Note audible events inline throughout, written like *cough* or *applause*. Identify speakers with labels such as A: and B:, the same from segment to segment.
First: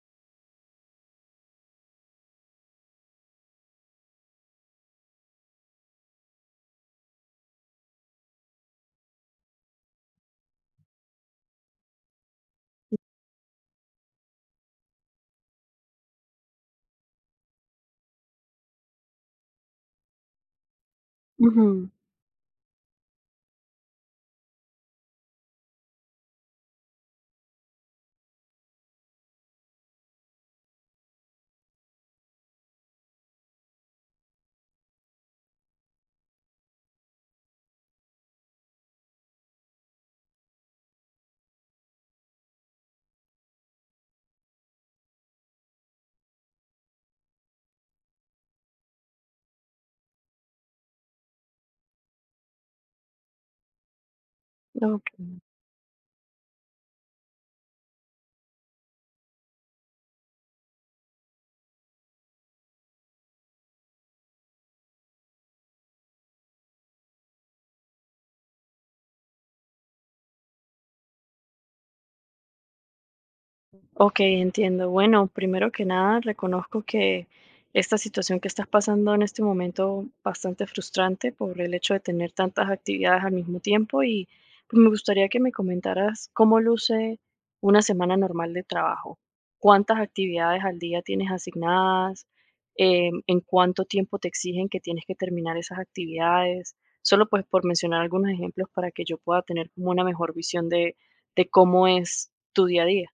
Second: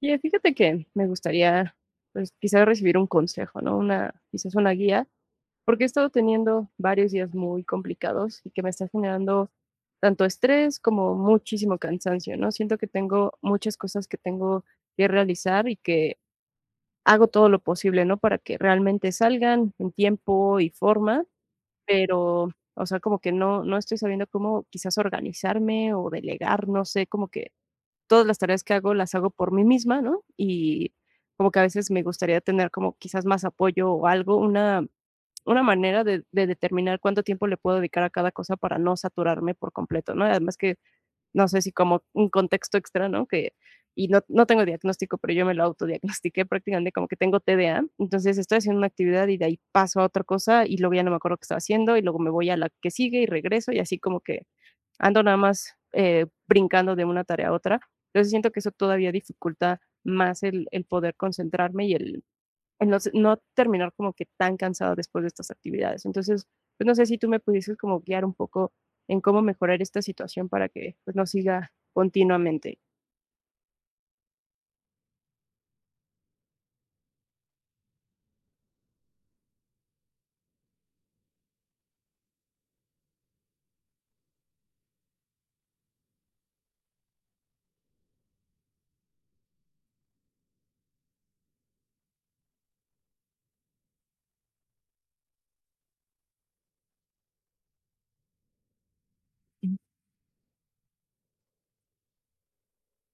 A: Y fíjate que me gustaría, pues, quizás recibir un consejo, ¿no? Una, quizás una guía, porque he estado teniendo varios días muy complicados y que me está generando tanto estrés como muchísimo cansancio, ¿no? Siento que tengo muchas cosas que tengo que realizar y que hago todo lo posible, ¿no? Para que realmente salgan en tiempo y forma,
B: Ujú,
A: pero, o sea, como que no estoy sabiendo cómo quizás organizarme o delegar, no sé, como que todas las tareas que hago las hago por mí misma, ¿no? Y como que a veces me gustaría tener como quizás más apoyo o algo, una manera de determinar cuánto tiempo le puedo dedicar a cada cosa para no saturarme por completo, ¿no? Además que no sé si como un contexto extra, ¿no? Que, y no tengo diagnóstico, pero yo me lo autodiagnostiqué prácticamente como que tengo TDA. Entonces estoy haciendo una actividad y de ahí paso a otra cosa y luego ya no me acuerdo qué estaba haciendo y luego me voy a la que sigue y regreso y así como que ando
B: okey.
A: nada más brincando de una tarea a otra. Entonces siento que eso todavía dificulta más el poder concentrarme y el, el no terminar como que tan cansado después de estas actividades. Entonces, pues no sé si tú me pudieses como guiar un poco en cómo mejorar esta situación para que pues no siga continuamente.
B: Ok, entiendo. Bueno, primero que nada, reconozco que esta situación que estás pasando en este momento bastante frustrante por el hecho de tener tantas actividades al mismo tiempo y pues, me gustaría que me comentaras cómo luce una semana normal de trabajo. ¿Cuántas actividades al día tienes asignadas? ¿en cuánto tiempo te exigen que tienes que terminar esas actividades? Solo pues por mencionar algunos ejemplos para que yo pueda tener
A: Ujú.
B: como una mejor visión de cómo es tu día a día.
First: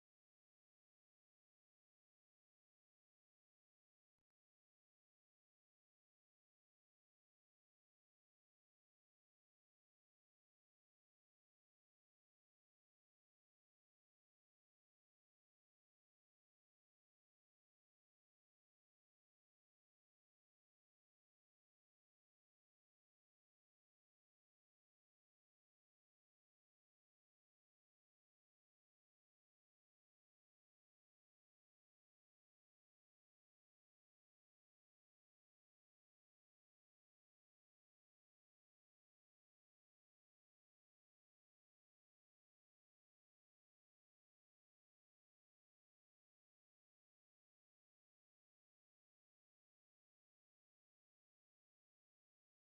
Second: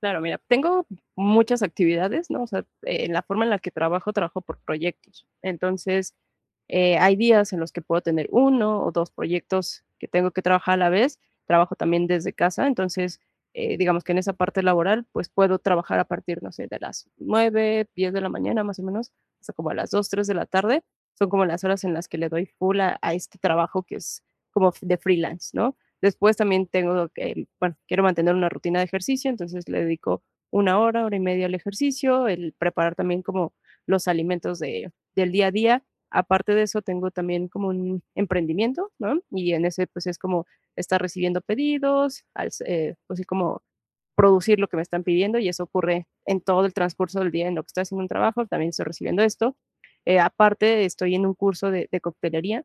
A: Claro, mira, tengo muchas actividades, ¿no? O sea, en la forma en la que trabajo, trabajo por proyectos. Entonces, hay días en los que puedo tener uno o dos proyectos que tengo que trabajar a la vez. Trabajo también desde casa, entonces, digamos que en esa parte laboral, pues puedo trabajar a partir, no sé, de las 9, 10 de la mañana más o menos, hasta como a las 2, 3 de la tarde. Son como las horas en las que le doy full a este trabajo que es como de freelance, ¿no? Después también tengo que, bueno, quiero mantener una rutina de ejercicio, entonces le dedico una hora, hora y media al ejercicio, el preparar también como los alimentos del día a día. Aparte de eso, tengo también como un emprendimiento, ¿no? Y en ese, pues, es como estar recibiendo pedidos, al, pues, sí, como producir lo que me están pidiendo y eso ocurre en todo el transcurso del día en lo que estoy haciendo un trabajo, también estoy recibiendo esto. Aparte, estoy en un curso de coctelería,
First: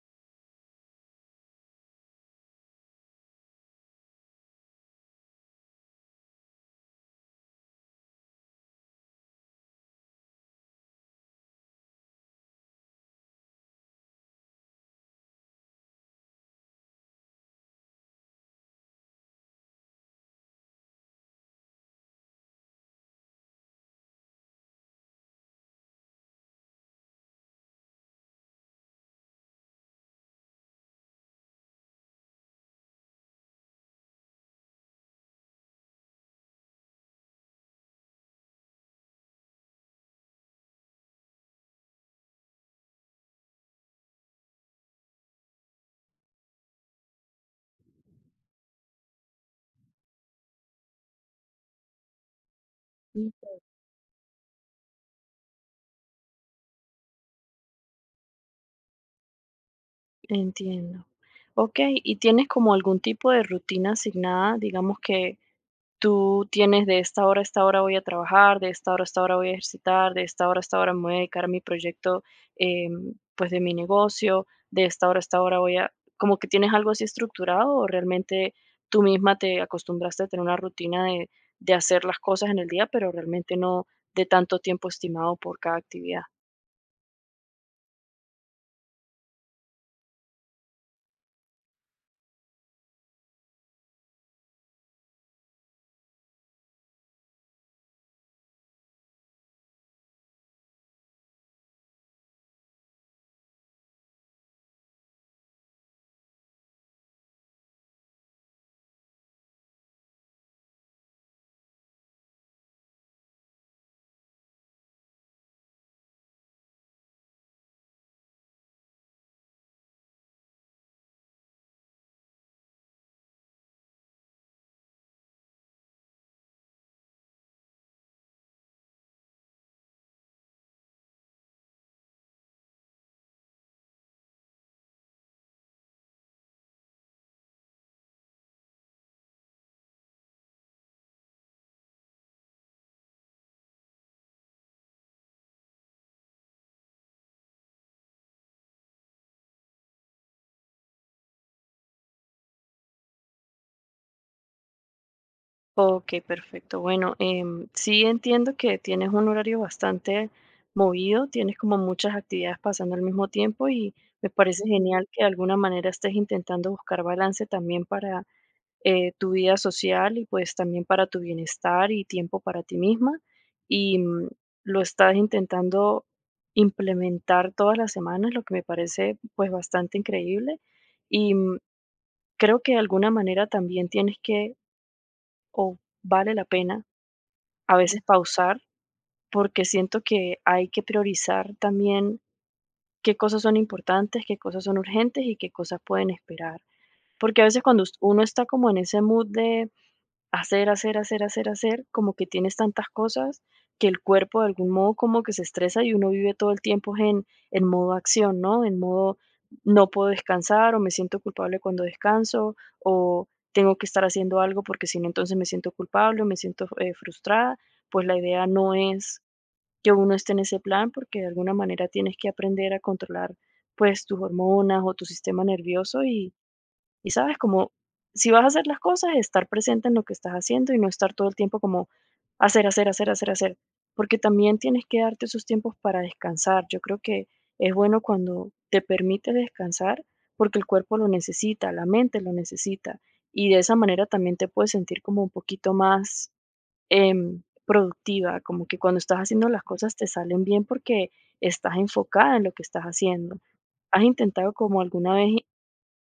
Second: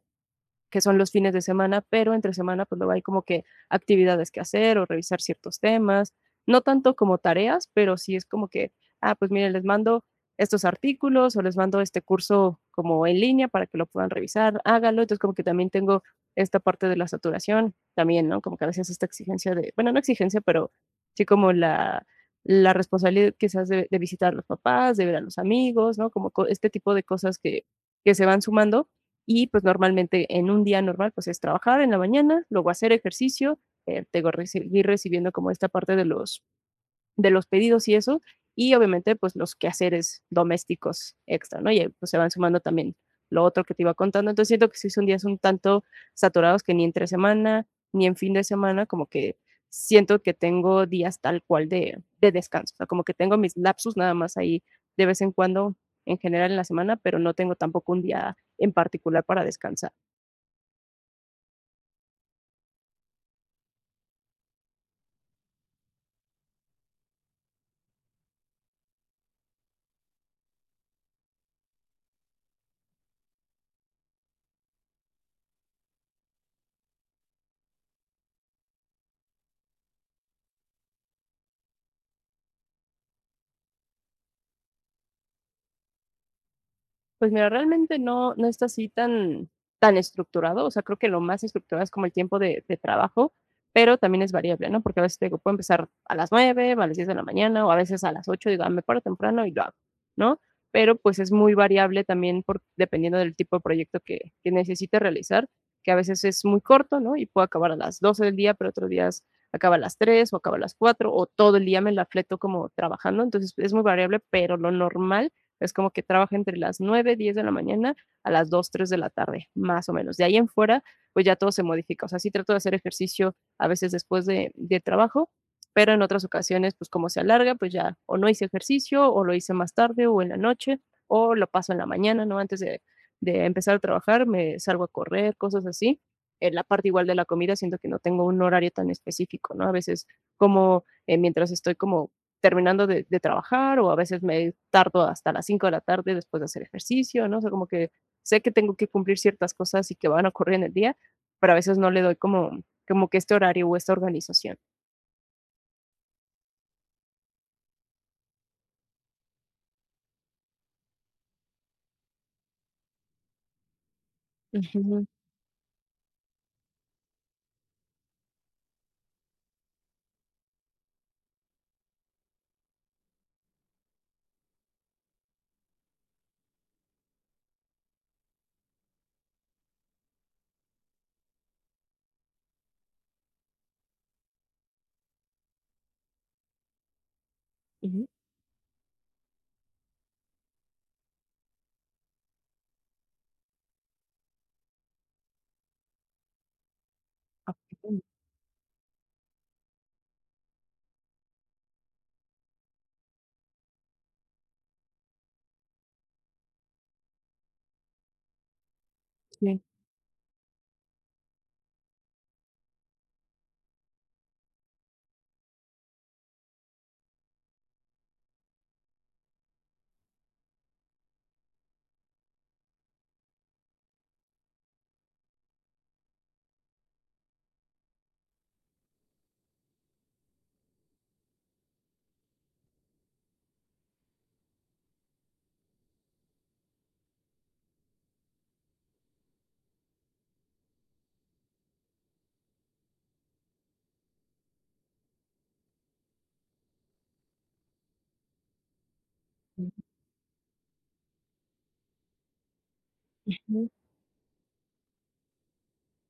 A: que son los fines de semana, pero entre semana pues luego hay como que actividades que hacer o revisar ciertos temas, no tanto como tareas, pero sí es como que, ah, pues miren, les mando estos artículos o les mando este curso como en línea para que lo puedan revisar, hágalo, entonces como que también tengo esta parte de la saturación, también, ¿no? Como que a veces esta exigencia de, bueno, no exigencia, pero sí como la responsabilidad quizás de visitar a los papás, de ver a los amigos, ¿no? Como este tipo de cosas que se van sumando y pues normalmente en un día normal pues es trabajar en la mañana, luego hacer ejercicio, tengo seguir recibiendo como esta parte de los pedidos y eso, y obviamente pues los quehaceres domésticos extra, ¿no? Y pues se van sumando también lo otro que te iba contando. Entonces siento que sí son días un tanto saturados que ni entre semana ni en fin de semana, como que siento que tengo días tal cual de descanso, o sea, como que tengo mis lapsus nada más ahí de vez en cuando en general en la semana, pero no tengo tampoco un día en particular para descansar.
B: Entiendo. Okey, ¿y tienes como algún tipo de rutina asignada? Digamos que tú tienes de esta hora a esta hora voy a trabajar, de esta hora a esta hora voy a ejercitar, de esta hora a esta hora me voy a dedicar a mi proyecto, pues, de mi negocio, de esta hora a esta hora voy a ¿como que tienes algo así estructurado o realmente tú misma te acostumbraste a tener una rutina de hacer las cosas en el día, pero realmente no de tanto tiempo estimado por cada actividad?
A: Pues mira, realmente no está así tan estructurado, o sea, creo que lo más estructurado es como el tiempo de trabajo, pero también es variable, ¿no? Porque a veces te digo, puedo empezar a las 9, a las 10 de la mañana, o a veces a las 8, digo: "Ah, me paro temprano y lo hago", ¿no? Pero, pues, es muy variable también por dependiendo del tipo de proyecto que necesite realizar, que a veces es muy corto, ¿no? Y puedo acabar a las 12 del día, pero otros días acaba a las 3 o acaba a las 4 o todo el día me la fleto como trabajando, entonces es muy variable, pero lo normal es como que trabaja entre las 9 10 de la mañana a las 2 3 de la tarde, más o menos. De ahí en fuera, pues ya todo se modifica. O sea, sí trato de hacer ejercicio a veces después de trabajo, pero en otras ocasiones, pues como se alarga, pues ya o no hice ejercicio, o lo hice más tarde, o en la noche, o lo paso en la mañana, ¿no? Antes de empezar a trabajar, me salgo a correr, cosas así. En la parte igual de la comida, siento que no tengo un horario tan específico, ¿no? A veces como mientras estoy como terminando de trabajar o a veces me tardo hasta las 5 de la tarde después de hacer ejercicio, ¿no? O sea, como que sé que tengo que cumplir ciertas cosas y que van a ocurrir en el día, pero a veces no le doy como, como que este horario o esta organización.
B: Ok, perfecto. Bueno, sí entiendo que tienes un horario bastante movido, tienes como muchas actividades pasando al mismo tiempo y me parece
A: Ujú,
B: genial que de alguna manera estés intentando buscar balance también para tu vida social y pues también para tu bienestar y tiempo para ti misma. Y lo estás intentando implementar todas las semanas, lo que me parece pues bastante increíble. Y creo que de alguna manera también tienes que, o vale la pena a veces
A: ujú.
B: pausar, porque siento que hay que priorizar también qué cosas son importantes, qué cosas son urgentes y qué cosas pueden esperar. Porque a
A: Ah,
B: veces
A: qué
B: cuando
A: bueno,
B: uno está como en ese mood de hacer, hacer, hacer, hacer, hacer, como que tienes tantas cosas que el cuerpo de algún modo como que se estresa y uno vive todo el tiempo en modo acción, ¿no? En modo
A: sí.
B: no puedo descansar o me siento culpable cuando descanso o tengo que estar haciendo algo porque si no entonces me siento culpable o me siento frustrada. Pues la idea no es que uno esté en ese plan porque de alguna manera tienes que aprender a controlar pues tus hormonas o tu sistema nervioso y sabes, como si vas a hacer las cosas, estar presente en lo que estás haciendo y no estar todo el tiempo como hacer, hacer, hacer, hacer, hacer. Porque también tienes que darte esos tiempos para descansar. Yo creo que es bueno cuando te permite descansar porque el cuerpo lo necesita, la mente lo necesita. Y de esa manera también te puedes sentir como un poquito más productiva, como que cuando estás haciendo las cosas te salen bien porque estás enfocada en lo que estás haciendo. ¿Has intentado como alguna vez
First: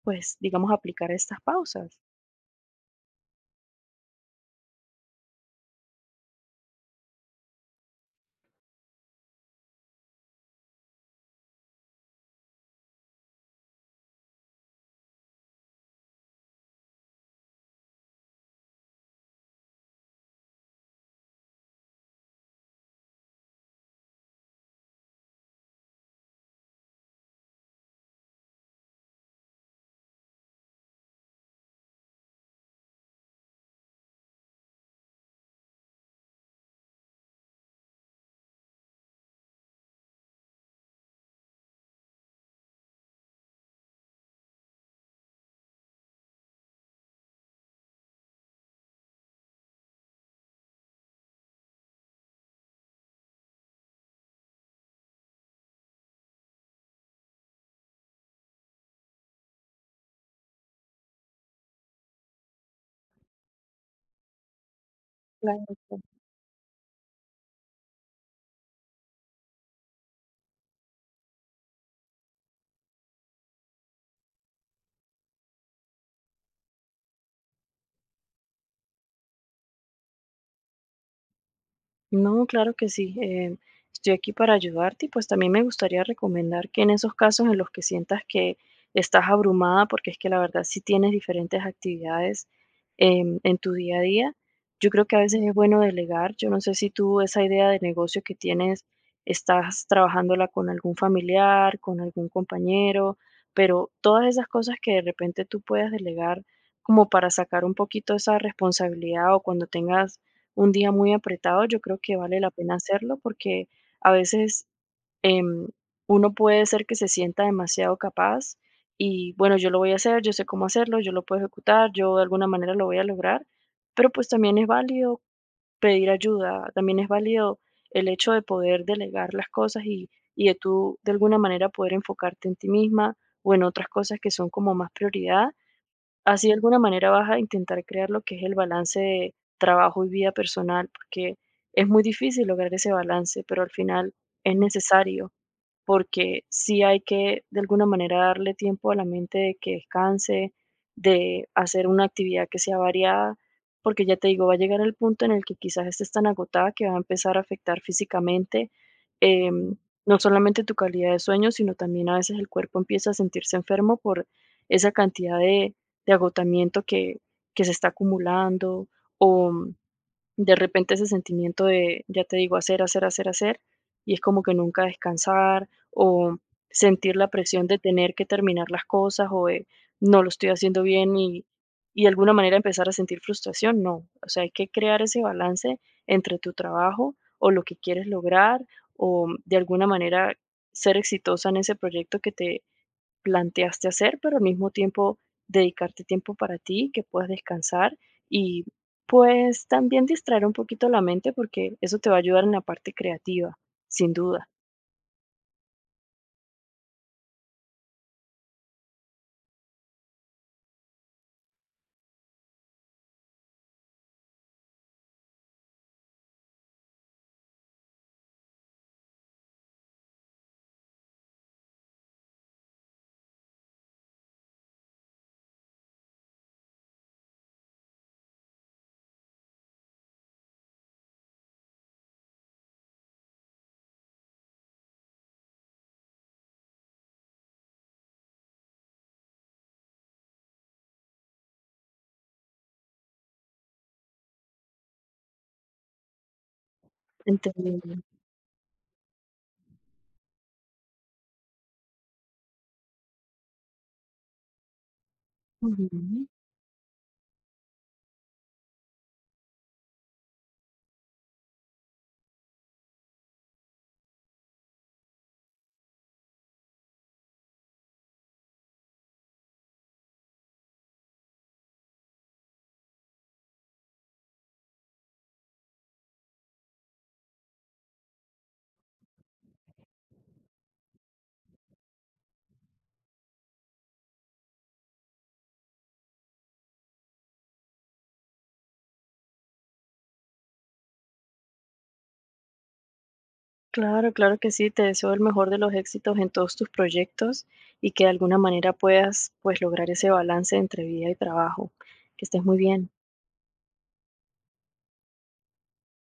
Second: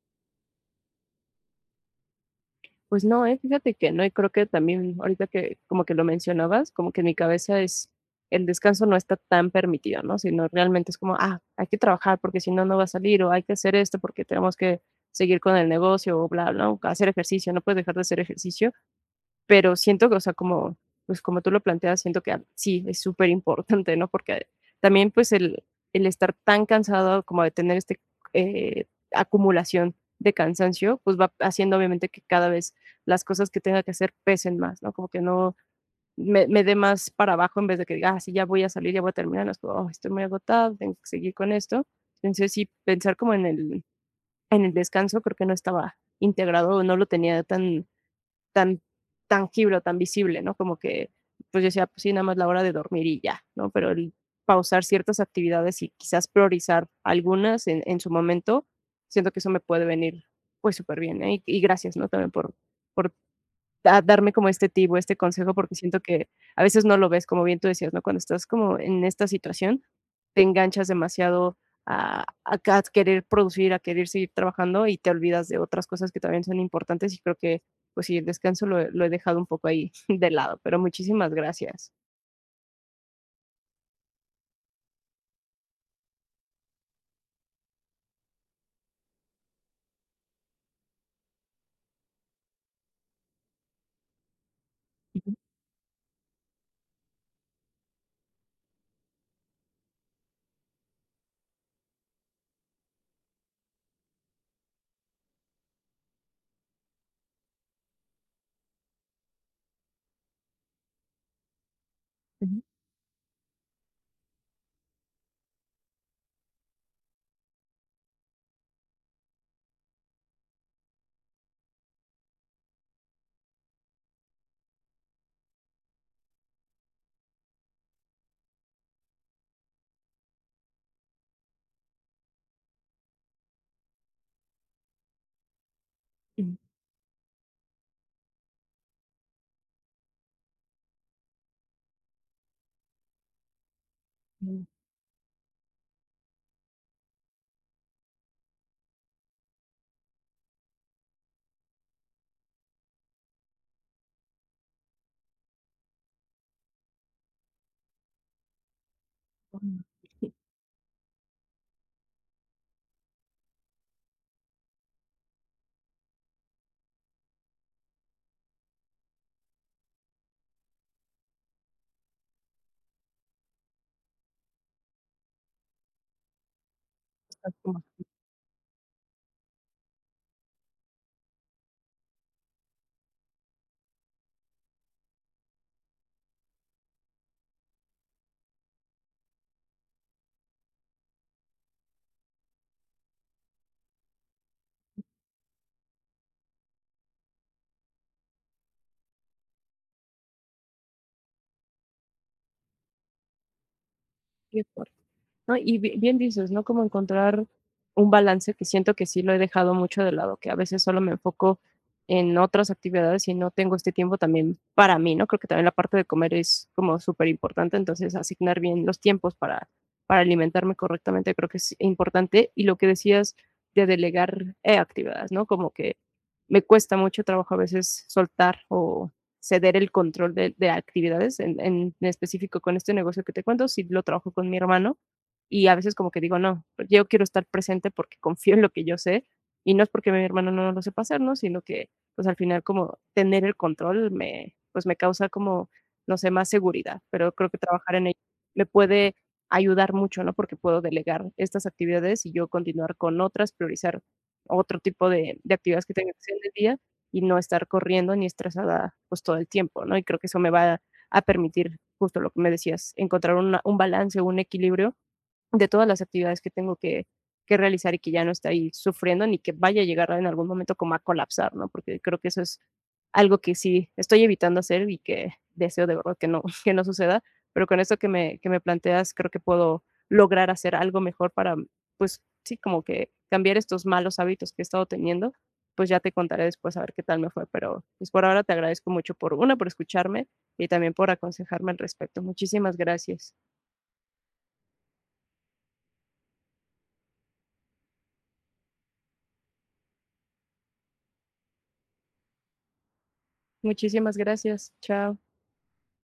B: pues, digamos, aplicar estas pausas?
A: Pues no, fíjate que no, y creo que también ahorita que como que lo mencionabas, como que en mi cabeza es el descanso no está tan permitido, ¿no? Sino realmente es como, ah, hay que trabajar porque si no, no va a salir, o hay que hacer esto porque tenemos que seguir con el negocio, o bla, bla, o hacer ejercicio, no puedes dejar de hacer ejercicio, pero siento que, o sea, como, pues como tú lo planteas, siento que ah, sí, es súper importante, ¿no? Porque también pues el, estar tan cansado como de tener este eh, acumulación de cansancio, pues va haciendo obviamente que cada vez las cosas que tenga que hacer pesen más, ¿no? Como que no me dé más para abajo en vez de que diga, ah, sí, ya voy a salir, ya voy a terminar, no, es como, oh, estoy muy agotado, tengo que seguir con esto. Entonces sí, pensar como en el descanso creo que no estaba integrado o no lo tenía tan tangible o tan visible, ¿no? Como que, pues yo decía, pues sí, nada más la hora de dormir y ya, ¿no? Pero el pausar ciertas actividades y quizás priorizar algunas en su momento, siento que eso me puede venir pues súper bien, ¿eh? Y gracias, ¿no? También por a darme como este tip o este consejo, porque siento
B: Claro.
A: que a veces no lo ves, como bien tú decías, ¿no? Cuando estás como en esta situación, te enganchas demasiado a, a querer producir, a querer seguir trabajando y te olvidas de otras cosas que también son importantes y creo que, pues sí, el descanso lo he dejado un poco ahí *laughs* de lado, pero muchísimas gracias.
B: No, claro que sí. Estoy aquí para ayudarte y pues también me gustaría recomendar que en esos casos en los que sientas que estás abrumada, porque es que la verdad si tienes diferentes actividades en tu día a día, yo creo que a
A: Ujú,
B: veces es bueno delegar. Yo no sé si tú esa idea de negocio que tienes estás trabajándola con algún familiar, con algún compañero, pero todas esas cosas que de repente tú puedas delegar como para sacar un poquito esa responsabilidad o cuando tengas un día muy apretado, yo creo que vale la
A: ujú,
B: pena hacerlo porque a veces em, uno puede ser que se sienta demasiado capaz y bueno, yo lo voy a hacer, yo sé cómo hacerlo, yo lo puedo ejecutar, yo de alguna manera lo voy a lograr, pero pues también es válido pedir ayuda, también es válido el hecho de poder delegar las cosas y de tú de alguna manera poder enfocarte en ti misma o en otras cosas que son como más prioridad. Así de
A: ujú,
B: alguna manera vas a intentar crear lo que es el balance de trabajo y vida personal, porque es muy difícil lograr ese balance, pero al final es
A: ujú,
B: necesario. Porque sí hay que, de alguna manera, darle tiempo a la mente de que descanse, de hacer una actividad que sea variada, porque ya te digo, va a llegar el punto en el que quizás estés tan agotada que va a empezar a afectar físicamente, em,
A: ujú,
B: no solamente tu calidad de sueño, sino también a veces el cuerpo empieza a sentirse enfermo por esa cantidad de agotamiento que se está acumulando o de repente ese sentimiento de, ya te digo, hacer, hacer, hacer, hacer, y es como que nunca descansar o sentir la presión de tener que terminar las cosas o de no lo estoy haciendo bien y de alguna manera empezar a sentir frustración. No, o sea, hay que crear ese balance entre tu trabajo o lo que quieres lograr o de alguna manera ser exitosa en ese proyecto que te, planteaste hacer, pero al mismo tiempo dedicarte tiempo para ti, que puedas descansar y pues también distraer un poquito la mente porque eso te va a ayudar en la parte creativa, sin duda.
A: ujú, ujú. ¿No? Y bien dices, ¿no? Como encontrar un balance que siento que sí lo he dejado mucho de lado, que a veces solo me enfoco en otras actividades y no tengo este tiempo también para mí, ¿no? Creo que también la parte de comer es como súper importante, entonces asignar bien los tiempos para alimentarme correctamente creo que es importante. Y lo que decías de delegar actividades, ¿no? Como que me cuesta mucho trabajo a veces soltar o ceder el control de actividades, en específico con este negocio que te cuento, si lo trabajo con mi hermano, y a veces como que digo, no, yo quiero estar presente porque confío en lo que yo sé y no es porque mi hermano no lo sepa hacer, ¿no? Sino que pues al final como tener el control me, pues me causa como, no sé, más seguridad, pero creo que trabajar
B: Entendido.
A: en ello me puede ayudar mucho, ¿no? Porque puedo delegar estas actividades y yo continuar con otras, priorizar otro tipo de actividades que tenga que
B: Ujú.
A: hacer en el día y no estar corriendo ni estresada pues todo el tiempo, ¿no? Y creo que eso me va a permitir, justo lo que me decías, encontrar un balance, un equilibrio de todas las actividades que tengo que realizar y que ya no esté ahí sufriendo ni que vaya a llegar en algún momento como a colapsar, ¿no? Porque creo que eso es algo que sí estoy evitando hacer y que deseo de verdad que no, *laughs* que no suceda, pero con esto que me planteas creo que puedo lograr hacer algo mejor para, pues sí, como que cambiar estos malos hábitos que he estado teniendo, pues ya te contaré después a ver qué tal me fue, pero pues por ahora te agradezco mucho por una, por escucharme y también por aconsejarme al respecto. Muchísimas gracias.
B: Claro, claro que sí, te deseo el mejor de los éxitos en todos tus proyectos y que de alguna manera puedas pues lograr ese balance entre vida y trabajo. Que estés muy bien.
A: Muchísimas gracias. Chao.